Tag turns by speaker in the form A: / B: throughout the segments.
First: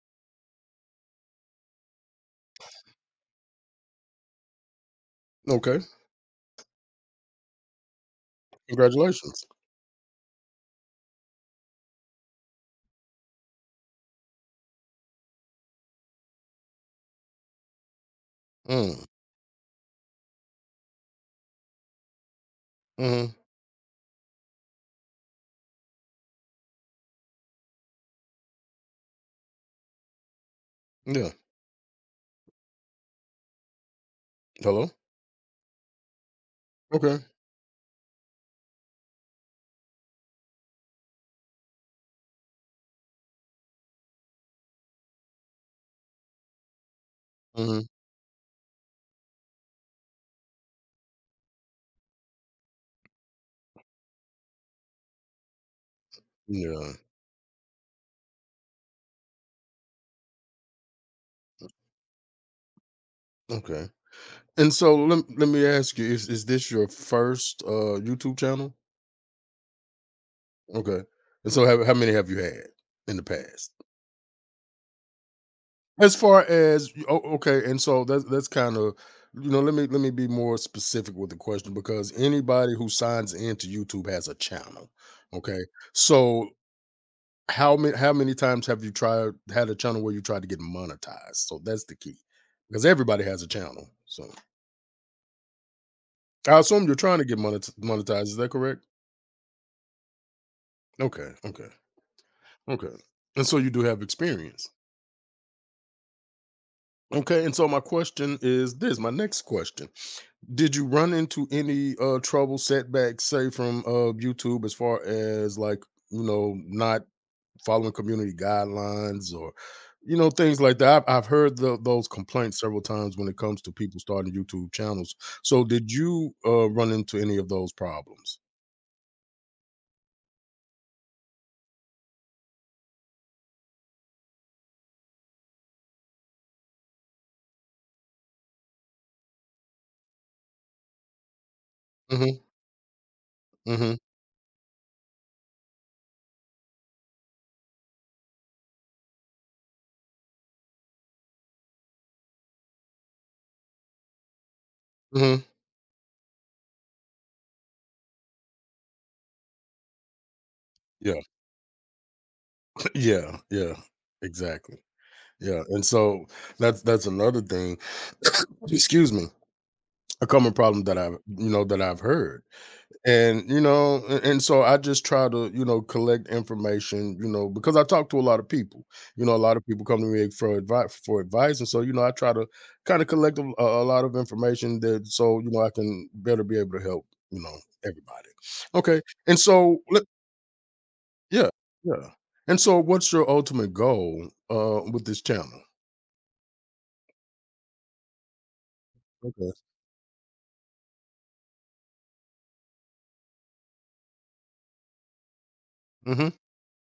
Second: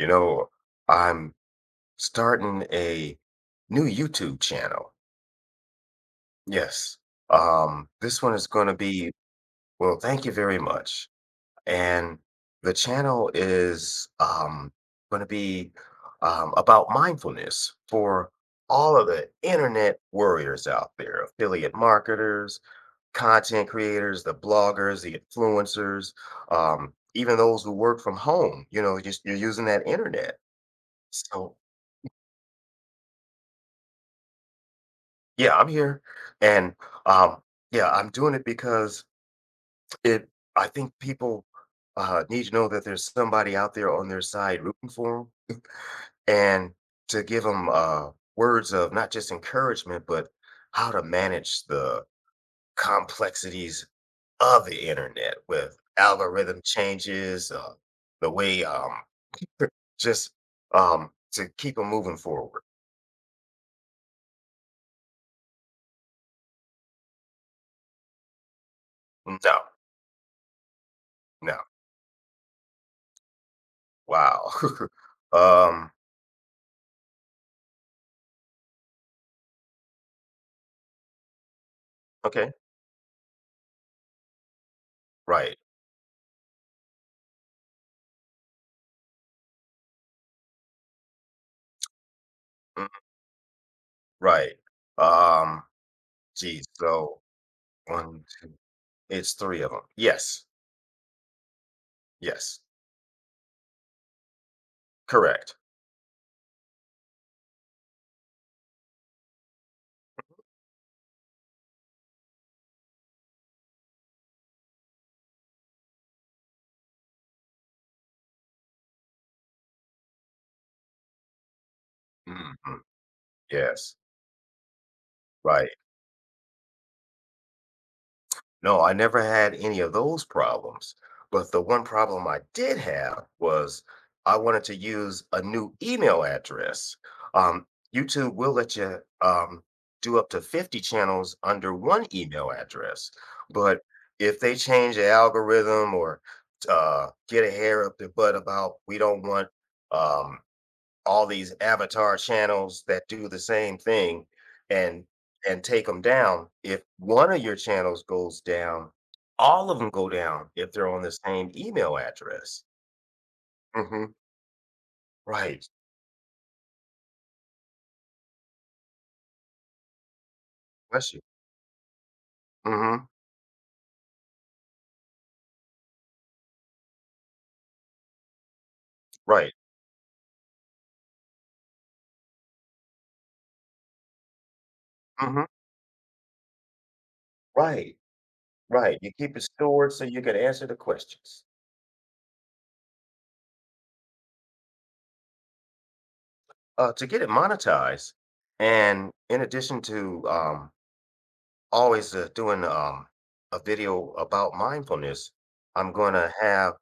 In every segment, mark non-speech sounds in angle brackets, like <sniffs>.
A: You know, I'm starting a new YouTube channel.
B: Okay,
A: Yes. This one is going to be,
B: congratulations.
A: well, thank you very much. And the channel is going to be about mindfulness for all
B: Mm,
A: of the internet warriors out there, affiliate marketers,
B: mhm,
A: content creators, the bloggers, the influencers, even those who work from home. Just you're using that internet.
B: yeah.
A: So,
B: Hello?
A: yeah, I'm here, and,
B: Okay.
A: um, yeah, I'm doing it because it I think people, need to know that there's somebody out there on their side rooting for them, and to give 'em,
B: Mhm,
A: words of not just encouragement, but how to manage the complexities of the internet with algorithm
B: yeah,
A: changes, the way, <laughs> just, to keep them moving forward.
B: okay. And so let me ask you, is this your first, YouTube channel?
A: No,
B: Okay, and
A: no,
B: so how many have you had in the past?
A: wow. <laughs> Um,
B: As far as oh, okay, and so that's kinda, let me be more specific with the question because
A: okay,
B: anybody who signs into YouTube has a channel,
A: right.
B: okay? So How many times have you tried had a channel where you tried to get monetized? So that's the key, because
A: Mm.
B: everybody has a channel. So
A: Right. Um,
B: I
A: Geez,
B: assume you're
A: so
B: trying to get monetized.
A: 1,
B: Is that
A: 2
B: correct?
A: it's 3 of them. Yes,
B: Okay, okay,
A: yes,
B: okay. And so you do have experience.
A: correct.
B: Okay, and so my question is this: my next question, did you run into any trouble, setbacks, say from YouTube, as far as, like, you know, not following community guidelines or, you know, things like that I've heard those complaints several
A: Mhm,
B: times when it comes to
A: yes,
B: people starting youtube channels. So
A: right.
B: did you run into any of those problems?
A: No, I never had any of those problems. But the one problem I did have was I wanted to use a new email address. Um, YouTube will let you do up to 50 channels under one
B: Hmm.
A: email address. But
B: Hmm.
A: if they change the algorithm or get a hair up their butt about we don't want um, all these avatar channels that do the same thing and
B: Hmm.
A: and take them down. If one of your channels goes down, all of them go down if they're on the
B: Yeah.
A: same email address.
B: <clears throat> Yeah, yeah,
A: Mhm.
B: exactly, yeah.
A: Right.
B: And so that's another thing. <clears throat> <coughs> Excuse me, a common problem that
A: Bless
B: i've
A: you.
B: you know that i've heard.
A: Mhm.
B: And, and so I just try to, collect information, because I talk to a lot of people. You know, a
A: Right.
B: lot of people come to me for advice, and so, I try to kind of collect a lot of information that so,
A: Mhm.
B: I can better be able to help,
A: Right.
B: everybody.
A: Right.
B: Okay,
A: You keep
B: and
A: it
B: so
A: stored so
B: let,
A: you can answer the questions.
B: yeah, yeah, and so what's your ultimate goal with this channel?
A: To get it monetized, and in
B: Okay.
A: addition to always doing a video about mindfulness, I'm going
B: Mm-hmm.
A: to have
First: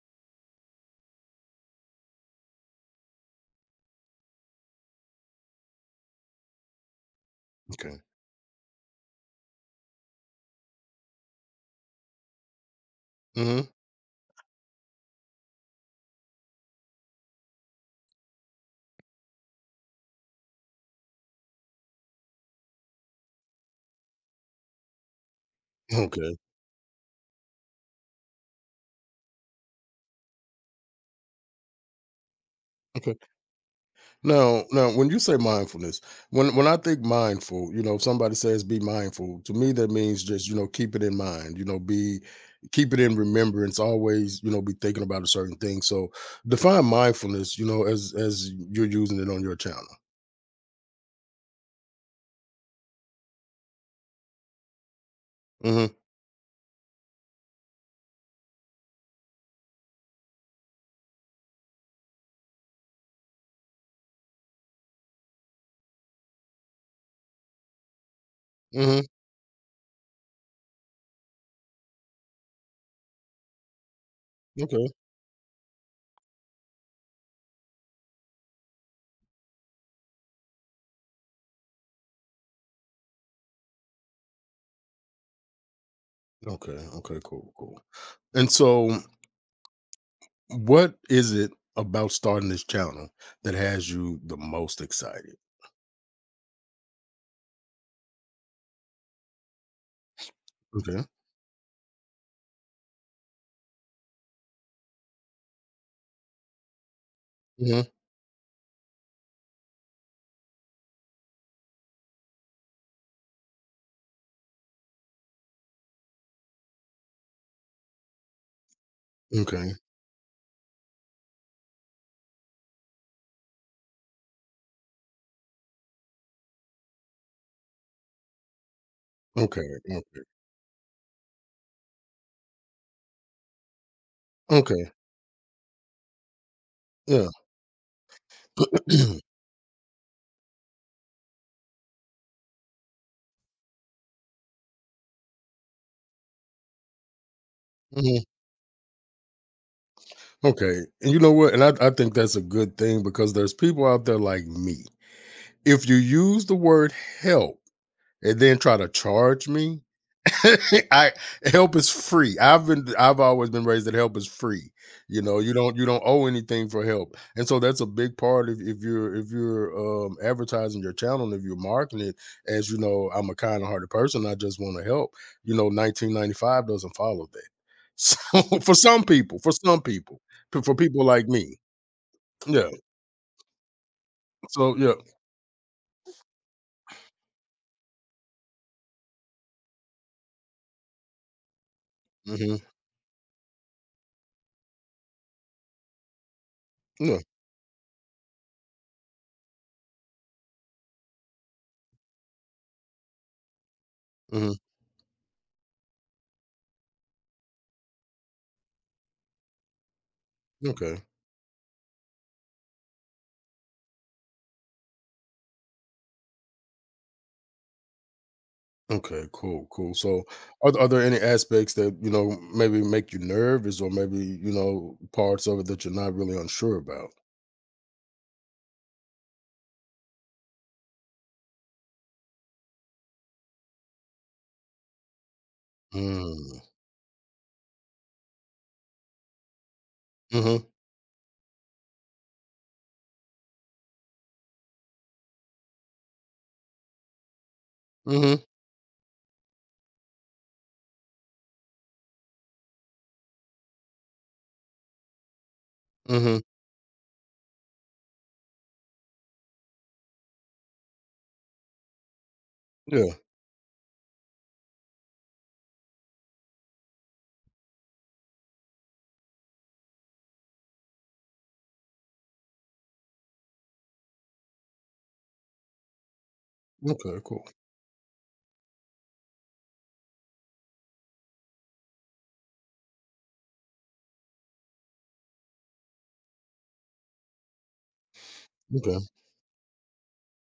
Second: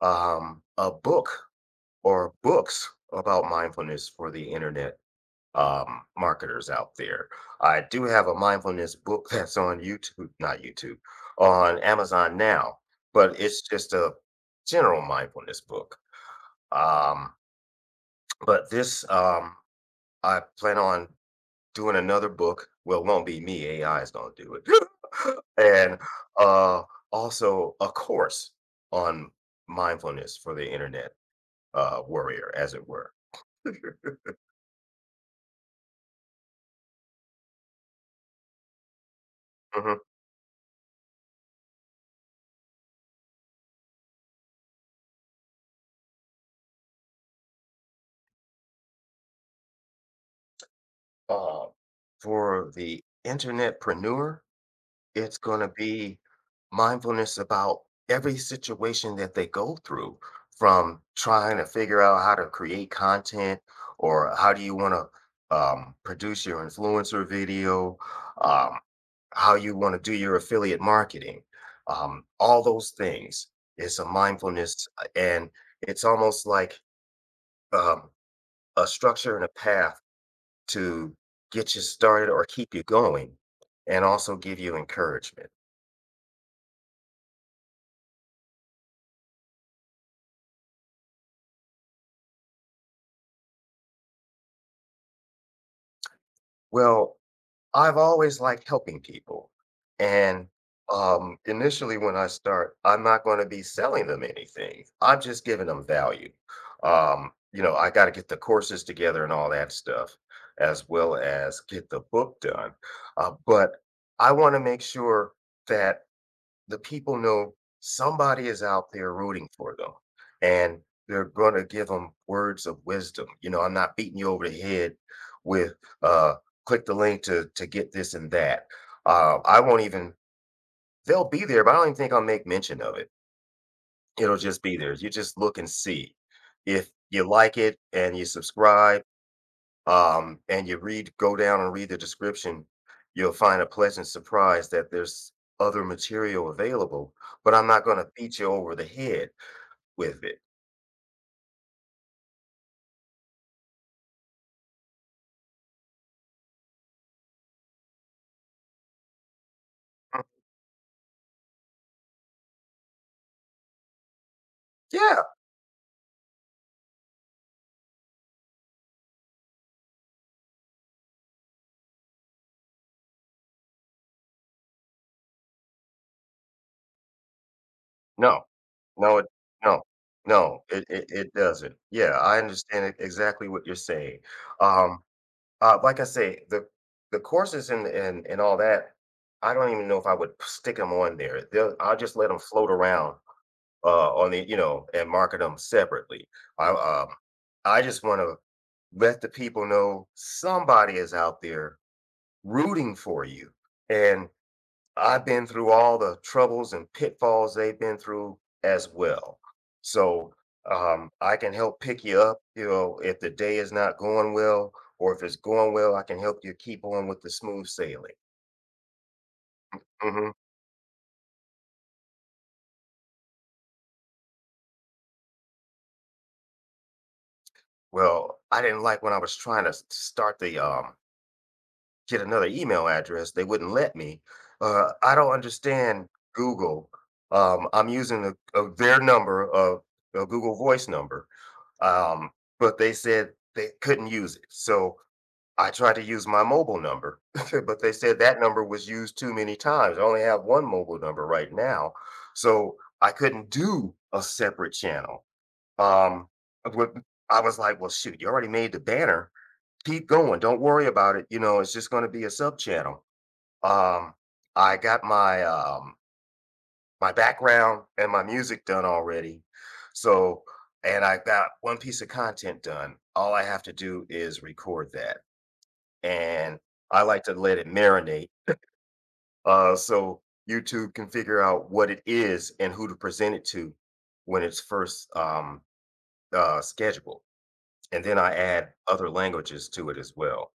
A: a book or books about mindfulness for the internet marketers out there. I
B: Okay.
A: do have a mindfulness book <laughs> that's on YouTube, not YouTube, on Amazon now, but
B: Mm-hmm.
A: it's just a general mindfulness book. Um, but this, I plan on doing another book. Well, it won't be me, AI is going to do it. <laughs> And
B: Okay.
A: uh, also a course on mindfulness for the internet warrior, as it were.
B: Now, now, when you say mindfulness, when I think mindful, you know, if somebody says be mindful, to me that
A: Hmm.
B: means just, keep it in mind, be keep it in remembrance, always, be thinking about a certain thing. So define mindfulness, as you're using it on your channel.
A: Uh, for the internetpreneur, it's going to
B: Hmm.
A: be mindfulness about every situation that they go through from trying to figure out how to create content or how do you want to produce your influencer video, um,
B: Hmm.
A: how you want to do your affiliate marketing, all those things. Is a mindfulness,
B: Okay.
A: and it's almost like um, a structure and a path to get you started or keep you going and also give you encouragement?
B: Okay. Okay. Cool. Cool. And so, what is it about starting this channel that has you the most excited?
A: Well, I've always liked helping people. And
B: Okay.
A: um, initially, when I start, I'm not going to be selling them anything, I'm just giving them value. I
B: Hmm.
A: got to get the courses together and all that stuff, as well as get the book done. But I want to make sure that the people know somebody is out there rooting
B: Okay.
A: for them and they're going to give them words of wisdom. I'm not beating you over the head with uh click the link to get this and that. I won't
B: Okay.
A: even, they'll be there, but I don't even think I'll make mention of it. It'll just be there.
B: Okay.
A: You just look and see. If you
B: Yeah.
A: like it and you subscribe,
B: <clears throat>
A: and you read, go down and read the description, you'll find a pleasant surprise that there's other material available, but I'm not going to
B: Mhm.
A: beat you over the head with it.
B: Okay, and you know what? And I think that's a good thing because there's people out there like me. If you use the word "help," and then try to charge me.
A: Mm,
B: <laughs> I help is free. I've always been raised that help is free. You
A: yeah,
B: know, you don't owe anything for help. And so that's a big part if you're advertising your channel and if you're marketing it as, you know, I'm a kind of hearted person, I just want to help. You know, 1995 doesn't follow that. <laughs> So
A: no,
B: for some
A: no, it,
B: people, for some
A: no,
B: people,
A: no,
B: for
A: it, it,
B: people like
A: it
B: me.
A: doesn't. Yeah, I
B: Yeah.
A: understand exactly what you're saying.
B: So, yeah.
A: Um, like I say, the courses and all that, I don't even know if I would stick them on there. I'll just let them
B: Hmm.
A: float around on the and market them separately. I um,
B: Yeah.
A: I just want to let the people know somebody is out there rooting for you. And
B: Hmm.
A: I've been through all the troubles and pitfalls they've been through as well. So
B: Okay.
A: I can help pick you up, if the day is not going well, or if it's going well, I can help you keep on with the smooth sailing.
B: Okay, cool, cool. So,
A: Hmm.
B: are there any aspects that, you know, maybe make you nervous or maybe, you know, parts of it that you're not really unsure about?
A: Well, I didn't like when I was trying to start the get another email address. They wouldn't let me. I don't understand
B: Mm.
A: Google. I'm using their number, a Google
B: Mhm.
A: Voice number, um, but they said they couldn't use it. So I tried to use my mobile number, <laughs> but they said that
B: Mhm.
A: number was used too many times. I only have one mobile number right now. So I couldn't do a separate channel. Um,
B: Mhm.
A: with- I was like, well, shoot, you already made the banner keep going. Don't worry about it. It's just going to be a sub channel.
B: Yeah.
A: Um, I got my background and my music done already. So, and I got one piece of content done. All I have to do is record that. And I
B: Okay,
A: like to
B: cool.
A: let it marinate. So YouTube can figure out what it is and who to present it to when it's first scheduled. And then I add
B: Okay.
A: other languages to it as well.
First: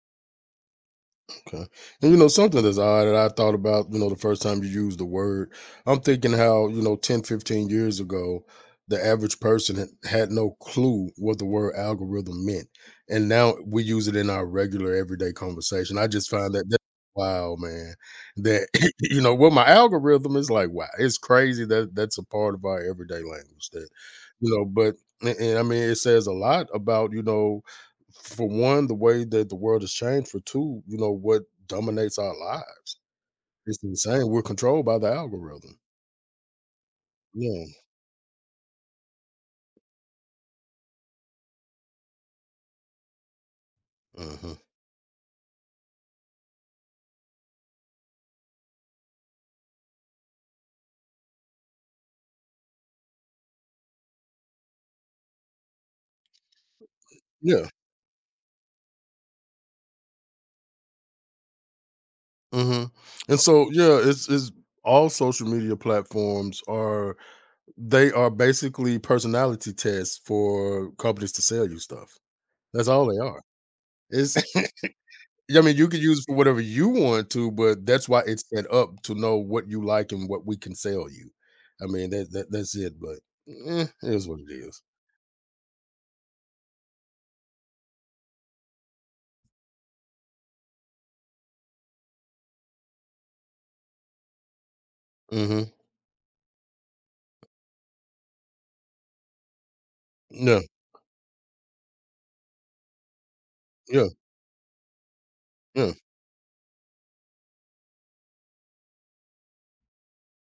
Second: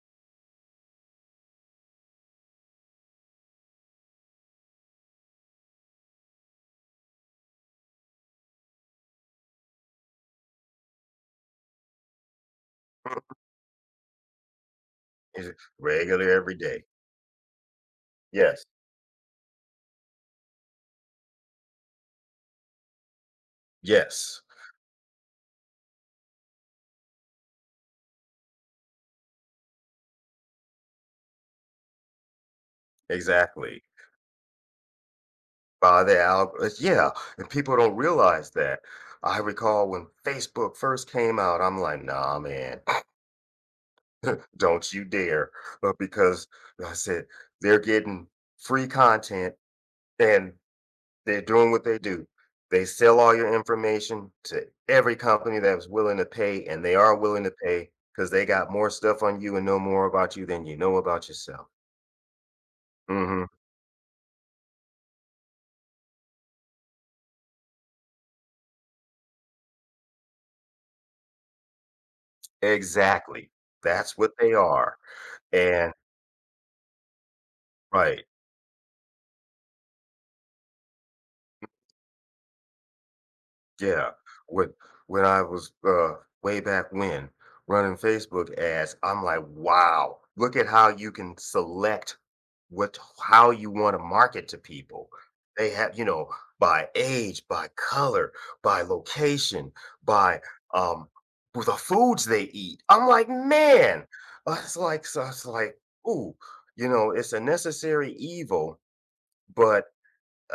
B: Okay. And, you know, something that's odd that I thought about, you know, the first time you used the word, I'm thinking how, you know, 10, 15 years ago, the average person had no clue what the word algorithm meant. And now we use it in our regular everyday
A: Is it
B: conversation. I
A: regular
B: just find
A: every
B: that
A: day?
B: wow, man,
A: Yes.
B: that, <laughs> you know, well, my algorithm is like, wow, it's crazy that that's a part of our everyday language that,
A: Yes.
B: you know, but, and I mean, it says a lot about, you know, for one, the way that the world has changed. For two, you know, what dominates our lives. It's
A: Exactly.
B: insane. We're controlled by the algorithm.
A: By the algorithms, yeah, and
B: Yeah.
A: people don't realize that. I recall when Facebook first came out, I'm like, "Nah, man, <sniffs> <clears throat>
B: Mhm.
A: don't you dare," but because like I said, "They're getting free content, and they're doing what they do. They sell all your information to every company that's willing to pay, and they are willing to
B: Yeah.
A: pay because they got more stuff on you and know more about you than you know about yourself."
B: Hmm. And
A: Mhm.
B: so, yeah, it's all social media platforms are, they are basically personality tests for companies to sell you stuff. That's all they are.
A: Exactly. That's what
B: It's
A: they
B: <laughs>
A: are,
B: I mean, you
A: and,
B: can use it for whatever you want to, but that's why
A: right.
B: it's set up to know what you like and what we can sell you. I mean, that that's it. But, eh,
A: Yeah,
B: it is what it
A: when
B: is.
A: when I was, way back when running Facebook ads, I'm like, "Wow, look at how you can select what how you wanna market to people." They
B: Mhm.
A: have by age, by color, by location, by,
B: Yeah,
A: um, with the foods they eat. I'm like, "Man,"
B: yeah,
A: I was like so I like,
B: yeah,
A: "Ooh," it's a necessary evil, but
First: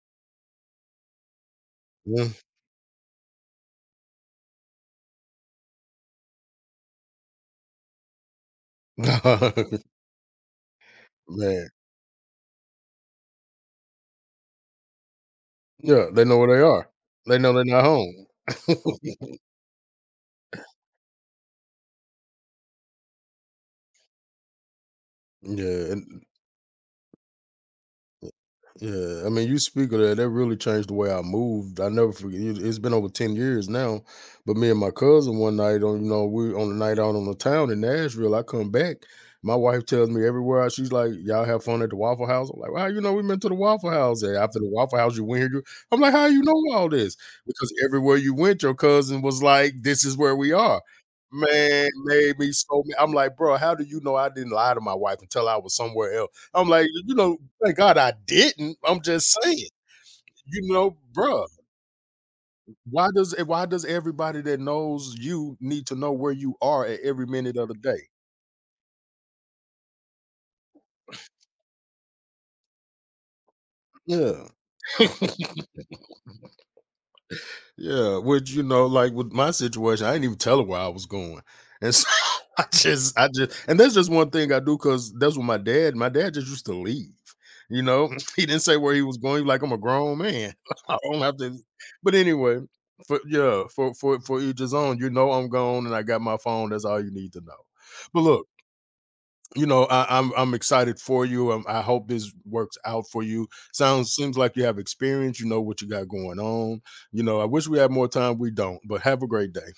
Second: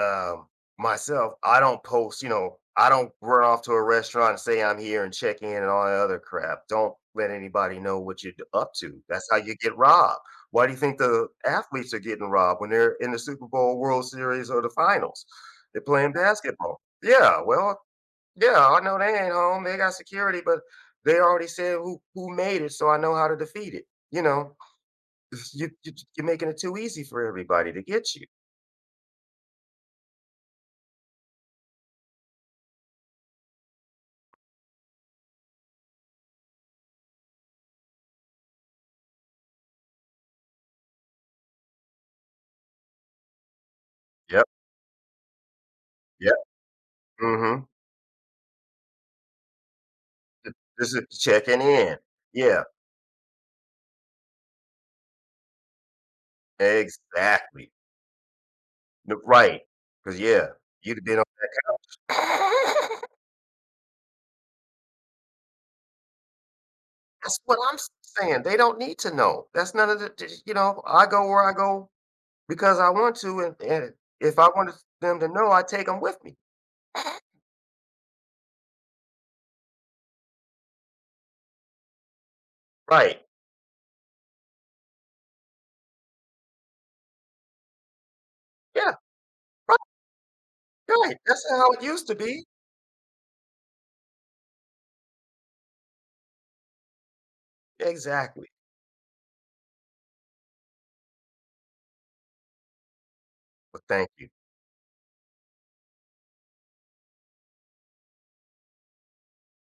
A: um, myself, I don't post,
B: yeah.
A: I don't run off to a restaurant and say I'm here and check in and all that other crap. Don't let anybody know what you're up to. That's how you get
B: <laughs>
A: robbed. Why do you think the
B: Man,
A: athletes are getting robbed when they're in the Super Bowl, World Series, or the finals? They're
B: yeah,
A: playing
B: they know where they
A: basketball.
B: are. They
A: Yeah,
B: know they're
A: well,
B: not home.
A: yeah, I know they
B: <laughs>
A: ain't home. They got security, but they already said who made it, so I know how to defeat it. You know, <laughs> you,
B: Yeah,
A: you
B: and
A: you're making it too easy for everybody to get you.
B: yeah, I mean, you speak of that. That really changed the way I moved. I never forget. It's been over 10 years now, but me and my cousin one night on, you know, we on the night out on the town in Nashville. I come back, my wife tells me everywhere. She's like, "Y'all have fun at the Waffle House." I'm like, "Wow, you know, we been to the Waffle House. And
A: Yep.
B: after the Waffle House, you went here." You, I'm like, "How
A: Yep.
B: you know all this?"
A: Hmm.
B: Because everywhere you went, your cousin was like, "This is where
A: Ju
B: we are."
A: just checking
B: Man,
A: in.
B: made me
A: Yeah,
B: so. I'm like, bro, how do you know I didn't lie to my wife until I was somewhere else? I'm like, you know,
A: exactly.
B: thank God I didn't. I'm
A: N
B: just
A: Right.
B: saying,
A: Because yeah,
B: you know,
A: you'd have been <laughs>
B: bruh, why does everybody that knows you need to know where you are at every
A: that's
B: minute
A: what
B: of the
A: I'm
B: day?
A: saying, they don't need to know. That's none of the j you know, I go where I go because I want to, and if
B: Yeah.
A: I wanted them to know, I
B: <laughs>
A: take them with me.
B: Yeah, which you know, like with my situation, I didn't even tell her where I was going, and so <laughs>
A: Right.
B: and that's just one thing I do because that's what my dad. My dad just used to leave. You know, <laughs> he didn't say
A: Yeah,
B: where he was going. He was Like, I'm a
A: right,
B: grown man, <laughs> I
A: right,
B: don't have
A: that's
B: to.
A: how it used
B: But
A: to be.
B: anyway, for yeah, for each his own. You know, I'm gone, and I got my phone. That's all you need to know. But,
A: Exactly.
B: look, you know, I'm excited for you. I hope this works out for you.
A: Well, thank
B: Sounds
A: you.
B: Seems like you have experience. You know what you got going on. You know, I wish we had more time. We don't. But have a great day.